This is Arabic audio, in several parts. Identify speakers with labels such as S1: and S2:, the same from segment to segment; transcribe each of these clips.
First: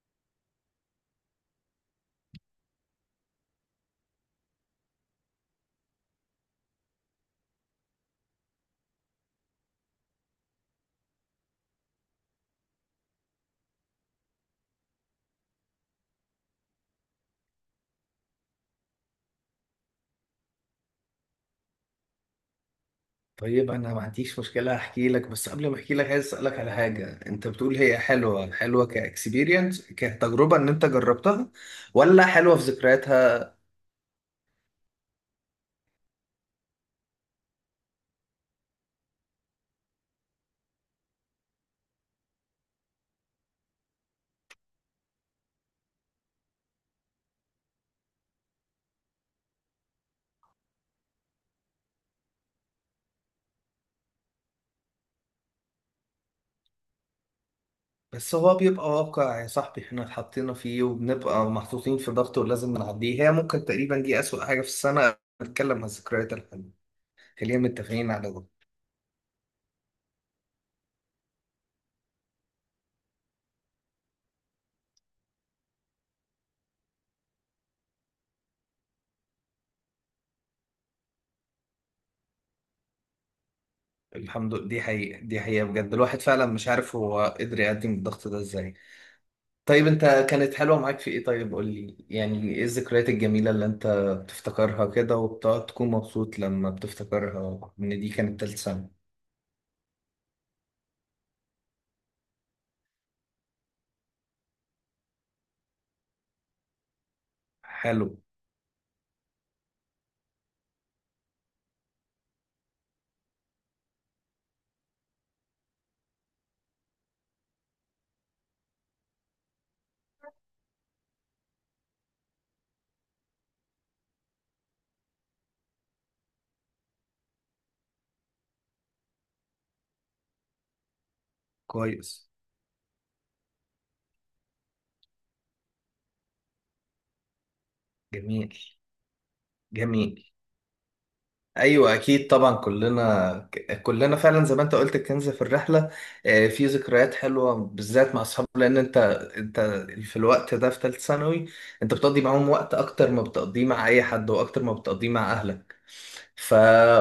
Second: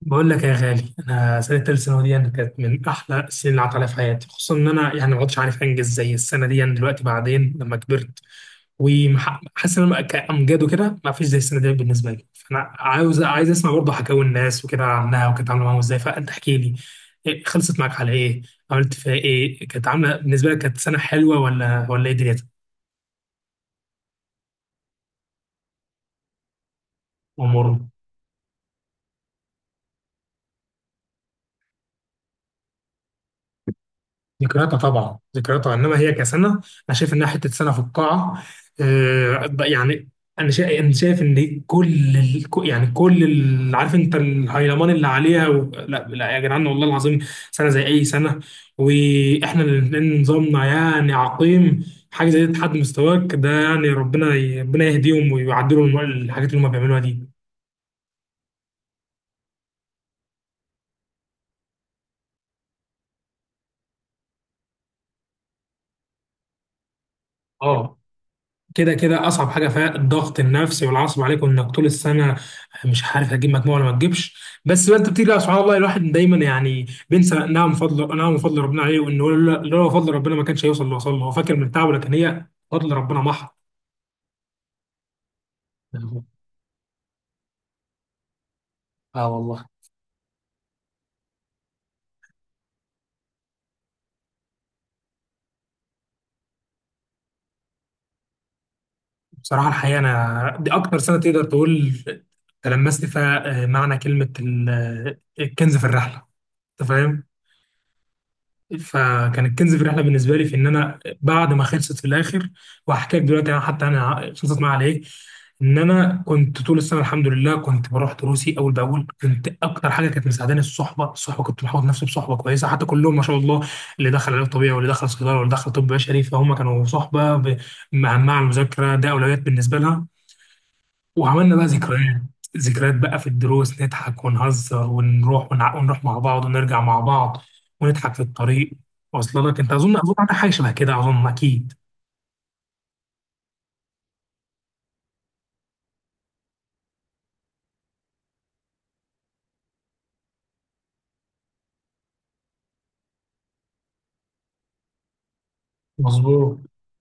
S1: بقول لك يا غالي، انا سنه ثالث ثانوي دي يعني كانت من احلى السنين اللي عدت عليا في حياتي، خصوصا ان انا ما عدتش عارف انجز زي السنه دي. يعني دلوقتي بعدين لما كبرت وحاسس ان انا كامجاد وكده، ما فيش زي السنه دي بالنسبه لي. فانا عايز اسمع برضه حكاوي الناس وكده عنها وكانت عامله معاهم ازاي. فانت احكي لي إيه، خلصت معاك على ايه؟ عملت فيها ايه؟ كانت عامله بالنسبه لك كانت سنه حلوه ولا ايه؟ دنيتك،
S2: طيب، انا ما عنديش مشكله احكي لك، بس قبل ما احكي لك عايز اسالك على حاجه. انت بتقول
S1: امورك؟
S2: هي حلوه حلوه كاكسبيرينس كتجربه ان انت جربتها، ولا حلوه في ذكرياتها؟
S1: ذكرياتها طبعا، ذكرياتها. انما هي كسنه انا شايف انها حته سنه في القاعه. يعني انا شايف ان كل ال- كو- يعني كل ال- عارف انت الهيلمان اللي عليها لا يا جدعان والله العظيم، سنه زي اي سنه. واحنا الاثنين نظامنا يعني عقيم. حاجه زي دي تحد مستواك ده. يعني ربنا ربنا يهديهم ويعدلهم الحاجات اللي هم بيعملوها دي.
S2: بس هو بيبقى واقع يا صاحبي، احنا اتحطينا فيه وبنبقى محطوطين في ضغط ولازم نعديه. هي ممكن تقريبا دي اسوأ حاجه في السنه. نتكلم عن الذكريات الحلوه، خلينا
S1: اه،
S2: متفقين على ده.
S1: كده كده اصعب حاجه فيها الضغط النفسي والعصب عليك، وانك طول السنه مش عارف هتجيب مجموع ولا ما تجيبش. بس بقى انت بتيجي، لا، سبحان الله، الواحد دايما يعني بينسى انها من فضل ربنا عليه، وان لولا فضل ربنا ما كانش هيوصل اللي وصل له. هو فاكر من تعبه، لكن هي فضل ربنا محض.
S2: الحمد لله. دي حقيقه، دي حقيقه بجد. الواحد فعلا مش عارف هو قدر يقدم الضغط ده ازاي.
S1: اه والله.
S2: طيب انت، كانت حلوة معاك في ايه؟ طيب قول لي يعني، ايه الذكريات الجميلة اللي انت بتفتكرها كده وبتقعد تكون مبسوط لما بتفتكرها، ان دي كانت تالت سنة؟
S1: بصراحه الحقيقه انا دي اكتر سنه تقدر تقول تلمست فيها معنى كلمه الكنز في الرحله. انت فاهم؟
S2: حلو.
S1: فكان الكنز في الرحله بالنسبه لي في ان انا بعد ما خلصت في الاخر. وهحكي لك دلوقتي انا، حتى انا خلصت معايا على ايه. ان انا كنت طول السنه الحمد لله كنت بروح دروسي اول باول. كنت اكتر حاجه كانت مساعداني الصحبه. كنت محوط نفسي بصحبه كويسه حتى كلهم ما شاء الله، اللي دخل علاج طبيعي، واللي دخل صيدله، واللي دخل طب بشري. فهم كانوا صحبه مهمه على المذاكره، ده اولويات بالنسبه لها. وعملنا بقى ذكريات،
S2: كويس.
S1: ذكريات بقى في الدروس، نضحك ونهزر ونروح ونروح مع بعض ونرجع مع بعض ونضحك في
S2: جميل.
S1: الطريق. واصل لك انت، اظن
S2: جميل.
S1: عندك حاجه شبه كده، اظن اكيد.
S2: ايوه، اكيد طبعا. كلنا، كلنا فعلا زي ما انت قلت، الكنز في الرحله. في ذكريات حلوه بالذات مع اصحابه، لان انت انت في الوقت ده في ثالثه ثانوي، انت بتقضي معاهم وقت اكتر ما بتقضيه مع اي حد واكتر ما بتقضيه مع اهلك. ف
S1: مظبوط.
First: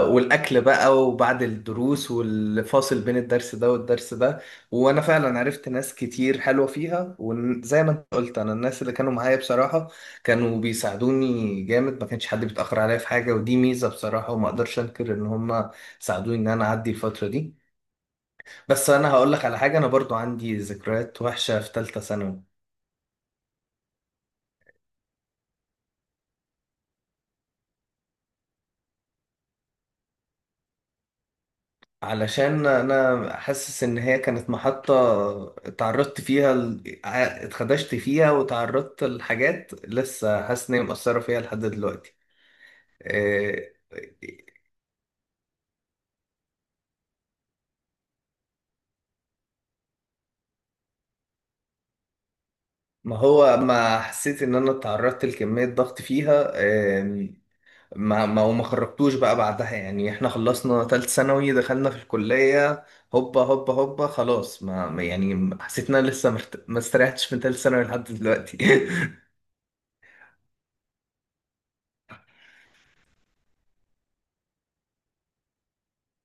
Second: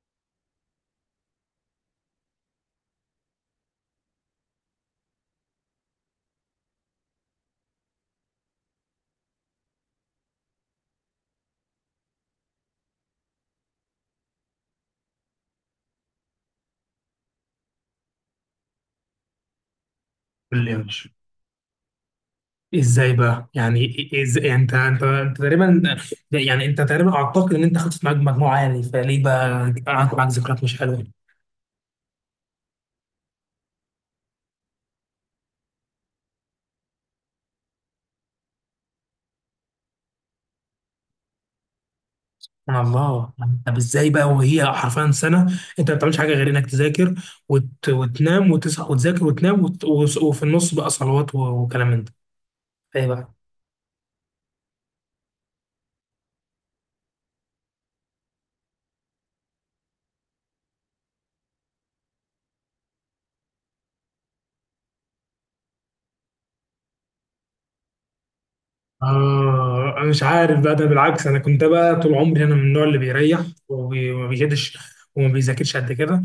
S2: والاكل بقى، وبعد الدروس، والفاصل بين الدرس ده والدرس ده. وانا فعلا عرفت ناس كتير حلوه فيها، وزي ما انت قلت، انا الناس اللي كانوا معايا بصراحه كانوا بيساعدوني جامد، ما كانش حد بيتأخر عليا في حاجة، ودي ميزة بصراحة، وما اقدرش انكر ان هم ساعدوني ان انا اعدي الفترة دي. بس انا هقول لك على حاجة، انا برضو عندي
S1: قول لي يا باشا.
S2: ذكريات وحشة في ثالثة ثانوي.
S1: ازاي بقى؟ يعني ازاي انت تقريبا، يعني انت تقريبا اعتقد ان انت خدت معاك مجموعه عالي، فليه بقى قعدت معاك ذكريات مش حلوه؟
S2: علشان انا حاسس ان هي كانت محطة اتعرضت فيها اتخدشت فيها وتعرضت لحاجات لسه حاسس ان هي مؤثرة فيها لحد دلوقتي.
S1: سبحان الله.
S2: إيه،
S1: طب ازاي بقى وهي حرفيا سنه انت ما بتعملش حاجه غير انك تذاكر وتنام وتصحى وتذاكر وتنام وفي النص بقى صلوات وكلام من ده؟ ايه
S2: ما
S1: بقى؟
S2: هو، ما حسيت ان انا اتعرضت لكمية ضغط فيها. آم، ما ما وما خرجتوش بقى بعدها، يعني احنا خلصنا تالت ثانوي دخلنا في الكلية، هوبا هوبا هوبا خلاص، يعني حسيت ان انا لسه ما استريحتش من تالت ثانوي لحد دلوقتي.
S1: آه، أنا مش عارف بقى. ده بالعكس، أنا كنت بقى طول عمري أنا من النوع اللي بيريح وما بيجدش وما بيذاكرش قد كده.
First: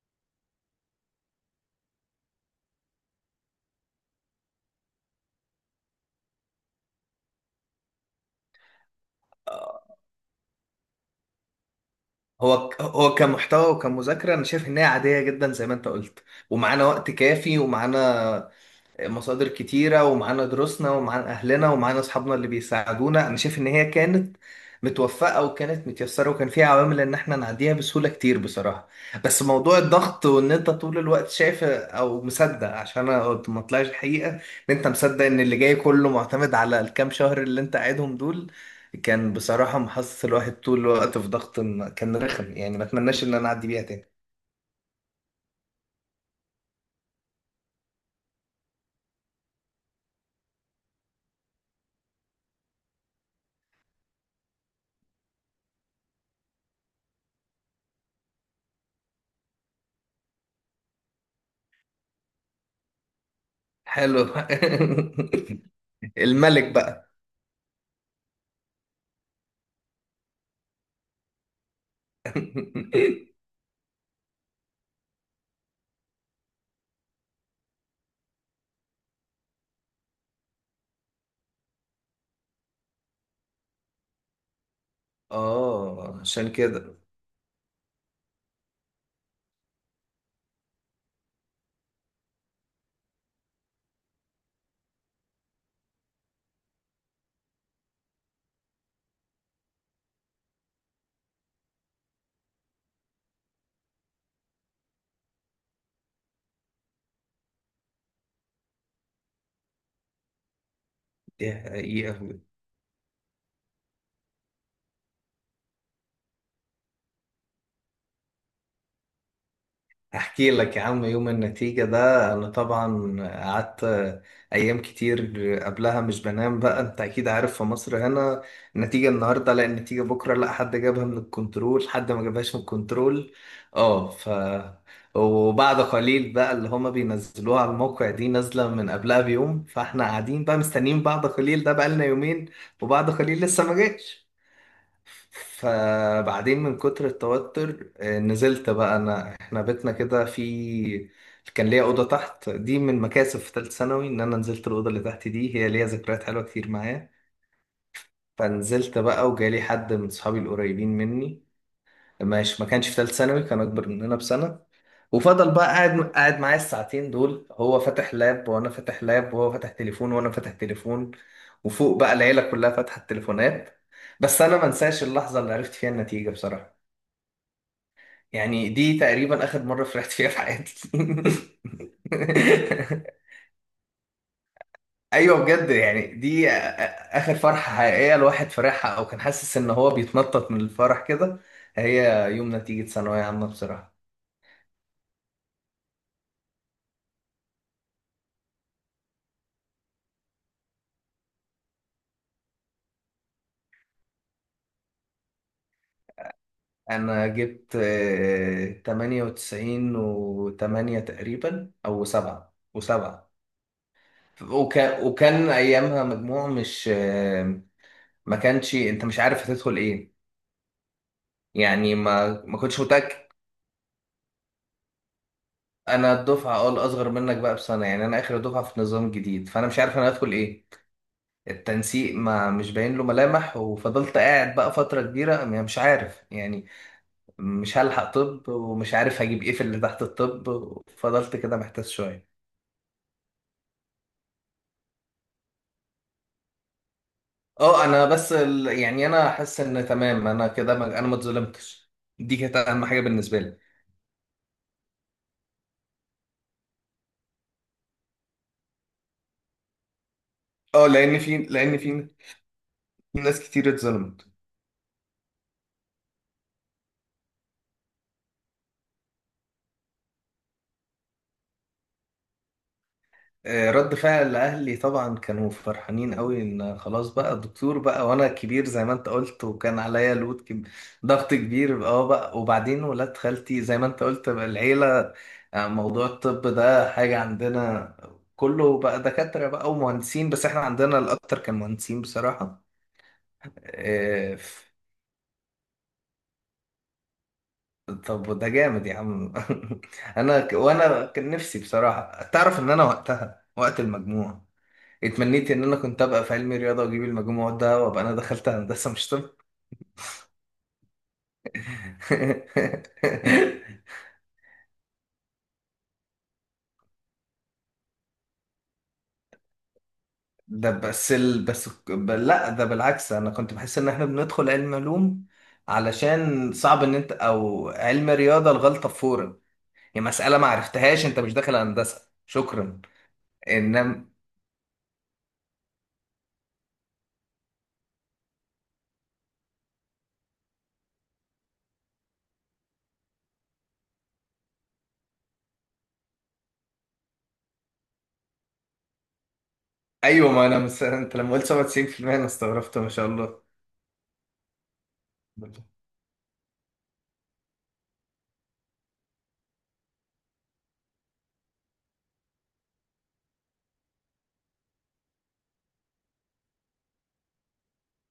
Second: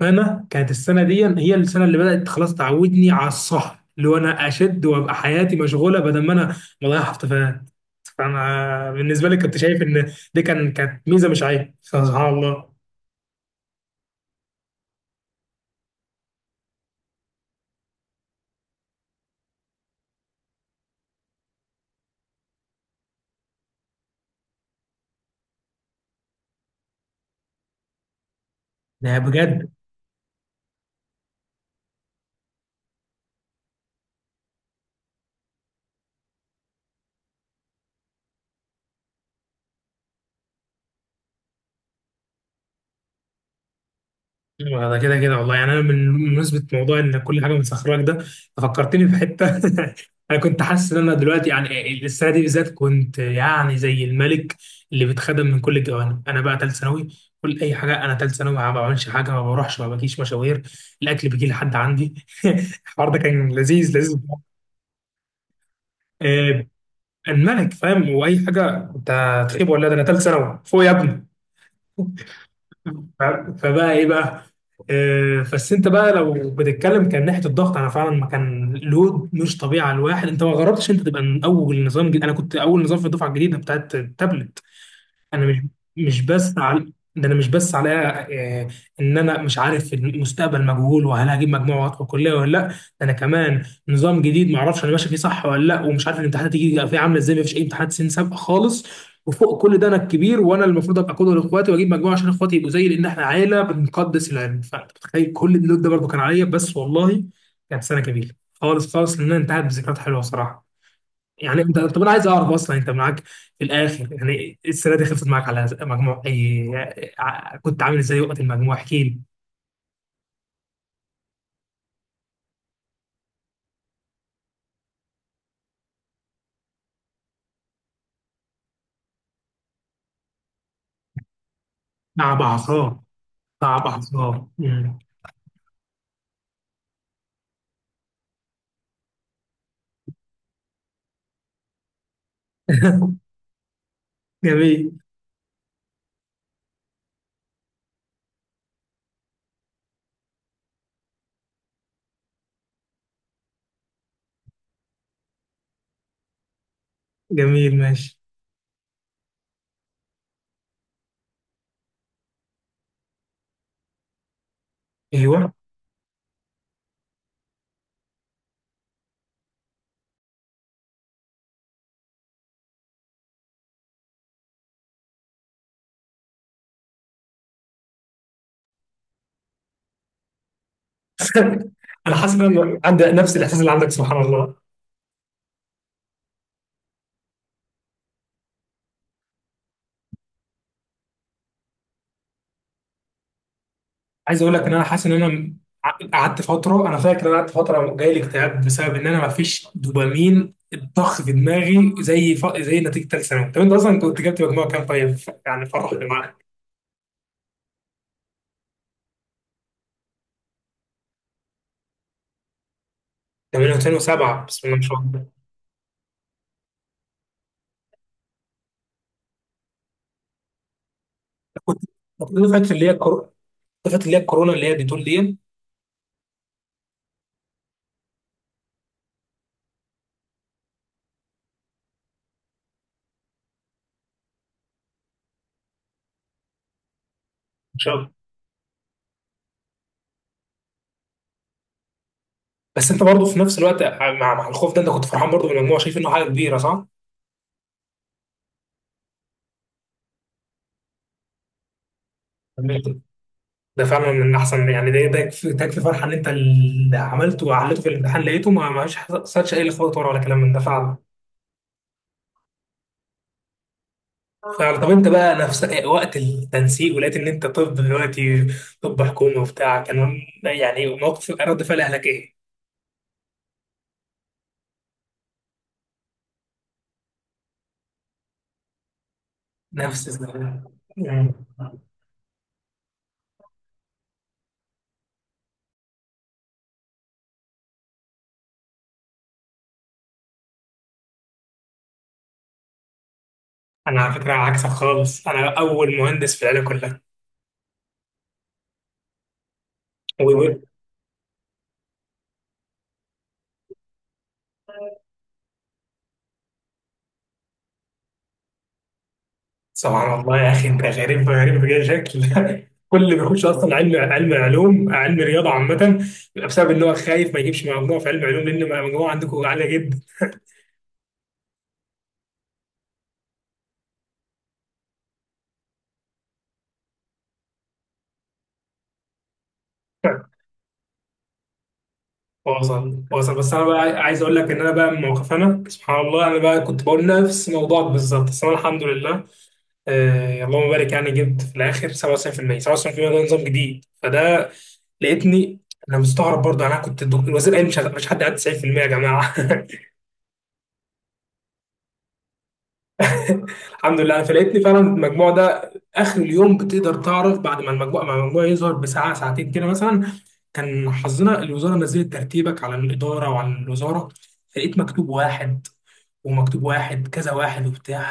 S1: فانا كانت السنه دي هي السنه اللي بدات خلاص تعودني على السهر، اللي هو انا اشد وابقى حياتي مشغوله بدل ما انا بضيع حفلات. فانا بالنسبه لي كنت شايف ان دي كانت ميزه مش عيب، سبحان الله.
S2: هو كمحتوى وكمذاكرة انا شايف ان هي عادية جدا زي ما انت قلت، ومعانا وقت كافي، ومعانا مصادر كتيرة، ومعانا دروسنا، ومعانا أهلنا، ومعانا أصحابنا اللي بيساعدونا. أنا شايف إن هي كانت متوفقة وكانت متيسرة وكان فيها عوامل إن إحنا نعديها بسهولة، كتير بصراحة.
S1: ده
S2: بس
S1: بجد.
S2: موضوع الضغط، وإن أنت طول الوقت شايف أو مصدق، عشان أنا ما طلعش الحقيقة، إن أنت مصدق إن اللي جاي كله معتمد على الكام شهر اللي أنت قاعدهم دول، كان بصراحة محسس الواحد طول الوقت في ضغط. كان رخم، يعني ما أتمناش إن أنا أعدي بيها تاني.
S1: ايوه، ده كده كده والله. يعني انا من بمناسبه موضوع ان كل حاجه مسخرك ده، فكرتني في حته انا كنت حاسس ان انا دلوقتي، يعني السنه دي بالذات، كنت يعني زي الملك اللي بيتخدم من كل الجوانب. انا بقى ثالث ثانوي، كل اي حاجه انا ثالث ثانوي، ما بعملش حاجه، ما بروحش ما باجيش مشاوير، الاكل بيجي لحد عندي. الحوار ده كان لذيذ لذيذ.
S2: حلو.
S1: آه،
S2: الملك بقى.
S1: الملك، فاهم؟ واي حاجه انت تخيب ولا، ده انا ثالث ثانوي فوق يا ابني. ف- فبقى ايه بقى؟ آه، بس انت بقى لو بتتكلم كان ناحيه الضغط، انا فعلا ما كان لود مش طبيعي على الواحد. انت ما جربتش انت تبقى من اول نظام جديد. انا كنت اول نظام في الدفعه الجديده بتاعت التابلت. انا مش
S2: اه،
S1: مش
S2: عشان
S1: بس على
S2: كده.
S1: ده انا مش بس على آه، ان انا مش عارف المستقبل مجهول، وهل هجيب مجموع وادخل كليه ولا لا؟ ده انا كمان نظام جديد، ما اعرفش انا ماشي فيه صح ولا لا، ومش عارف الامتحانات هتيجي فيه عامله ازاي، ما فيش اي امتحانات سنين سابقه خالص. وفوق كل ده انا الكبير وانا المفروض ابقى قدوه لاخواتي واجيب مجموع عشان اخواتي يبقوا زيي، لان احنا عائله بنقدس العلم. فانت متخيل كل اللود ده برضه كان عليا. بس والله كانت سنه جميله خالص خالص، لان أنا انتهت بذكريات حلوه صراحه.
S2: دي
S1: يعني انت، طب انا عايز
S2: حقيقة.
S1: اعرف اصلا انت معاك في الاخر، يعني السنه دي خلصت معاك على مجموع اي؟ كنت عامل ازاي وقت المجموع؟ احكي لي.
S2: هحكي لك يا عم. يوم النتيجة ده انا طبعا قعدت ايام كتير قبلها مش بنام. بقى انت اكيد عارف، في مصر هنا، النتيجة النهاردة، لا النتيجة بكرة، لا حد جابها من الكنترول، حد ما
S1: صعب
S2: جابهاش من
S1: عصام،
S2: الكنترول.
S1: صعب
S2: اه.
S1: عصام،
S2: وبعد قليل بقى اللي هما بينزلوها على الموقع دي نازلة من قبلها بيوم، فاحنا قاعدين بقى مستنيين، بعد قليل ده بقى لنا يومين، وبعد قليل لسه ما جاش.
S1: جميل.
S2: فبعدين من كتر التوتر نزلت بقى انا. احنا بيتنا كده، كان ليا اوضه تحت، دي من مكاسب في ثالثه ثانوي، ان انا نزلت الاوضه اللي تحت، دي هي ليا ذكريات حلوه كتير معايا.
S1: جميل، ماشي.
S2: فنزلت بقى وجالي حد من صحابي القريبين مني، ماشي، ما كانش في ثالثه ثانوي، كان اكبر مننا بسنه. وفضل
S1: ايوه.
S2: بقى قاعد قاعد معايا الساعتين دول، هو فاتح لاب وانا فاتح لاب، وهو فاتح تليفون وانا فاتح تليفون، وفوق بقى العيله كلها فاتحه التليفونات. بس انا ما انساش اللحظه اللي عرفت فيها النتيجه بصراحه، يعني دي تقريبا اخر مرة فرحت فيها في حياتي.
S1: انا حاسس ان انا عندي نفس الاحساس اللي عندك، سبحان الله.
S2: ايوه بجد، يعني دي اخر فرحة حقيقية الواحد فرحها، او كان حاسس ان هو بيتنطط من الفرح كده. هي، يوم نتيجة ثانوية عامة بصراحة.
S1: عايز اقول لك ان انا حاسس ان انا قعدت فتره، انا فاكر ان انا قعدت فتره جاي لي اكتئاب بسبب ان انا ما فيش دوبامين الضخ في دماغي زي زي نتيجه ثالث ثانوي. طب انت اصلا كنت جبت مجموع كام طيب؟ يعني فرحت معاك.
S2: انا جبت 98 و8 تقريبا، او 7 و7.
S1: ده من 2007، بسم الله ما شاء
S2: وكان
S1: الله.
S2: وكان ايامها مجموع مش ما كانش، انت مش عارف هتدخل ايه،
S1: كنت
S2: يعني
S1: كنت
S2: ما ما
S1: دفعه
S2: كنتش
S1: اللي هي الكورونا،
S2: متأكد.
S1: دفعه اللي هي الكورونا اللي هي بتقول دي، ان
S2: انا الدفعه، الاصغر منك بقى بسنه، يعني انا اخر دفعه في نظام جديد، فانا مش عارف انا هدخل ايه. التنسيق ما مش باين له ملامح، وفضلت قاعد بقى فتره كبيره أنا مش عارف يعني، مش
S1: شاء الله.
S2: هلحق طب، ومش عارف هجيب ايه في اللي تحت الطب، فضلت كده محتاس شويه.
S1: بس انت برضه في نفس الوقت، مع الخوف ده انت كنت فرحان برضه بالمجموع، شايف انه حاجه كبيره صح؟
S2: اه، انا بس يعني انا حاسس ان تمام، انا كده ما... انا ما اتظلمتش، دي كانت اهم
S1: كملت.
S2: حاجه بالنسبه لي.
S1: ده فعلا من احسن. يعني ده ده يكفي، ده يكفي فرحه ان انت اللي عملته وعلته في الامتحان لقيته، ما ما فيش حصلش اي لخبطه ورا ولا كلام من ده،
S2: اه،
S1: فعلا.
S2: لان في، ناس كتير اتظلمت.
S1: فعلا. طب انت بقى نفس وقت التنسيق، ولقيت ان انت طب دلوقتي، طب حكومه وبتاع، كان يعني موقف رد فعل اهلك ايه؟
S2: رد فعل اهلي طبعا كانوا فرحانين قوي، ان خلاص بقى دكتور بقى، وانا كبير زي ما انت قلت، وكان
S1: نفس
S2: عليا لود
S1: الزمن.
S2: ضغط كبير، اه بقى. وبعدين ولاد خالتي، زي ما انت قلت بقى، العيله، موضوع الطب ده حاجه عندنا، كله بقى دكاتره بقى ومهندسين، بس احنا عندنا الاكتر كان مهندسين بصراحه.
S1: انا على فكره
S2: آه،
S1: عكسك
S2: ف-
S1: خالص، انا اول مهندس في العيله كلها.
S2: طب ده جامد يا عم.
S1: و- و-
S2: وانا كان نفسي بصراحه تعرف، ان انا وقتها وقت المجموع اتمنيت ان انا كنت ابقى في علمي رياضه واجيب المجموع ده، وابقى انا دخلت هندسه مش طب.
S1: سبحان الله يا اخي، انت غريب غريب بجد شكل. كل اللي بيخش اصلا علم، علم علوم، علم رياضه عامه، بسبب ان هو خايف ما يجيبش مجموع في علم علوم لان المجموع عندكم عاليه جدا.
S2: ده بس لا، ده بالعكس، انا كنت بحس ان احنا بندخل علم علوم علشان صعب ان انت، او علم رياضه الغلطه فورا، يعني مساله ما عرفتهاش انت مش داخل هندسه، شكرا.
S1: واصل، واصل. بس انا بقى
S2: انما
S1: عايز اقول لك ان انا بقى من موقف، انا سبحان الله، انا بقى كنت بقول نفس موضوعك بالظبط، بس انا الحمد لله، آه، اللهم بارك، يعني جبت في الاخر 97% 97%. ده نظام جديد، فده لقيتني. انا مستغرب برضه، يعني انا كنت الدكتور الوزير قال مش مش حد قاعد 90% يا جماعه.
S2: ايوه، ما انا مس... انت لما قلت 97% انا استغربت، ما شاء الله.
S1: الحمد لله، فلقيتني فعلا المجموع ده اخر اليوم، بتقدر تعرف بعد ما المجموع يظهر بساعه ساعتين كده مثلا. كان حظنا الوزاره نزلت ترتيبك على الاداره وعلى الوزاره. لقيت مكتوب واحد، ومكتوب واحد، كذا واحد وبتاع.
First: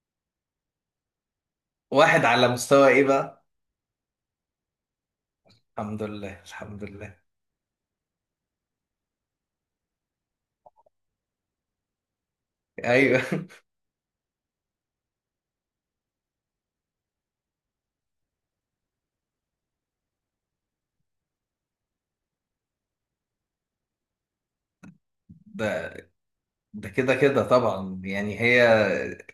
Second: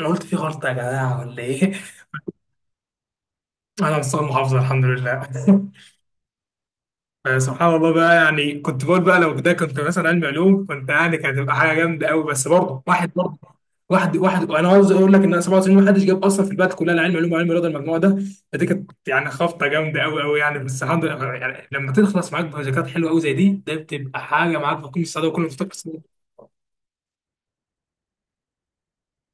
S1: انا قلت في غلطه يا جماعه ولا ايه؟
S2: واحد على مستوى ايه بقى؟
S1: انا مستوى المحافظه الحمد لله.
S2: الحمد لله، الحمد لله.
S1: آه، سبحان الله بقى. يعني كنت بقول بقى لو ده كنت مثلا علمي علوم، كنت يعني كانت هتبقى حاجه جامده قوي. بس برضه واحد،
S2: ايوه.
S1: برضه واحد، واحد. انا عاوز اقول لك ان 97 ما حدش جاب اصلا في البلد كلها، لا علم علوم وعلم رياضه، المجموعه ده. فدي كانت يعني خبطه جامده قوي قوي يعني. بس الحمد لله يعني، لما تخلص معاك بروجكتات حلوه قوي زي دي، ده بتبقى حاجه معاك بكل السعاده وكل
S2: ده،
S1: مفتقد.
S2: كده كده طبعا، يعني هي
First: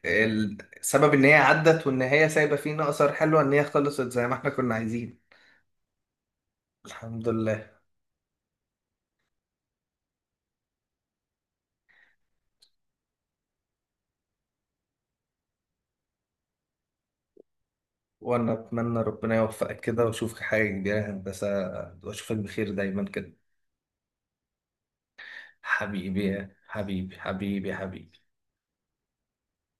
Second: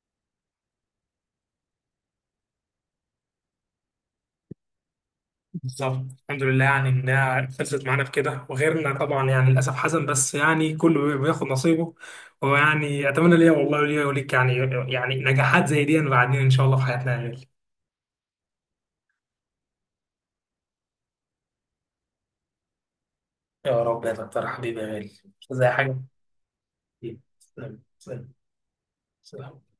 S2: السبب ان هي عدت، وان هي سايبه فينا اثر حلو، ان هي خلصت زي ما احنا كنا عايزين.
S1: بالظبط، الحمد لله. يعني
S2: الحمد
S1: انها
S2: لله.
S1: خلصت معانا بكده، وغيرنا طبعا يعني للاسف حزن، بس يعني كله بياخد نصيبه. ويعني اتمنى ليا والله، وليا وليك يعني، يعني نجاحات زي دي بعدين ان شاء الله في حياتنا يا غالي.
S2: وانا اتمنى ربنا يوفقك كده، واشوفك حاجه كبيره يا هندسه، واشوفك بخير دايما كده.
S1: يا رب يا دكتور، حبيبي يا غالي. مش زي حاجه.
S2: حبيبي، يا حبيبي، حبيبي،
S1: سلام،
S2: حبيبي.
S1: سلام، سلام.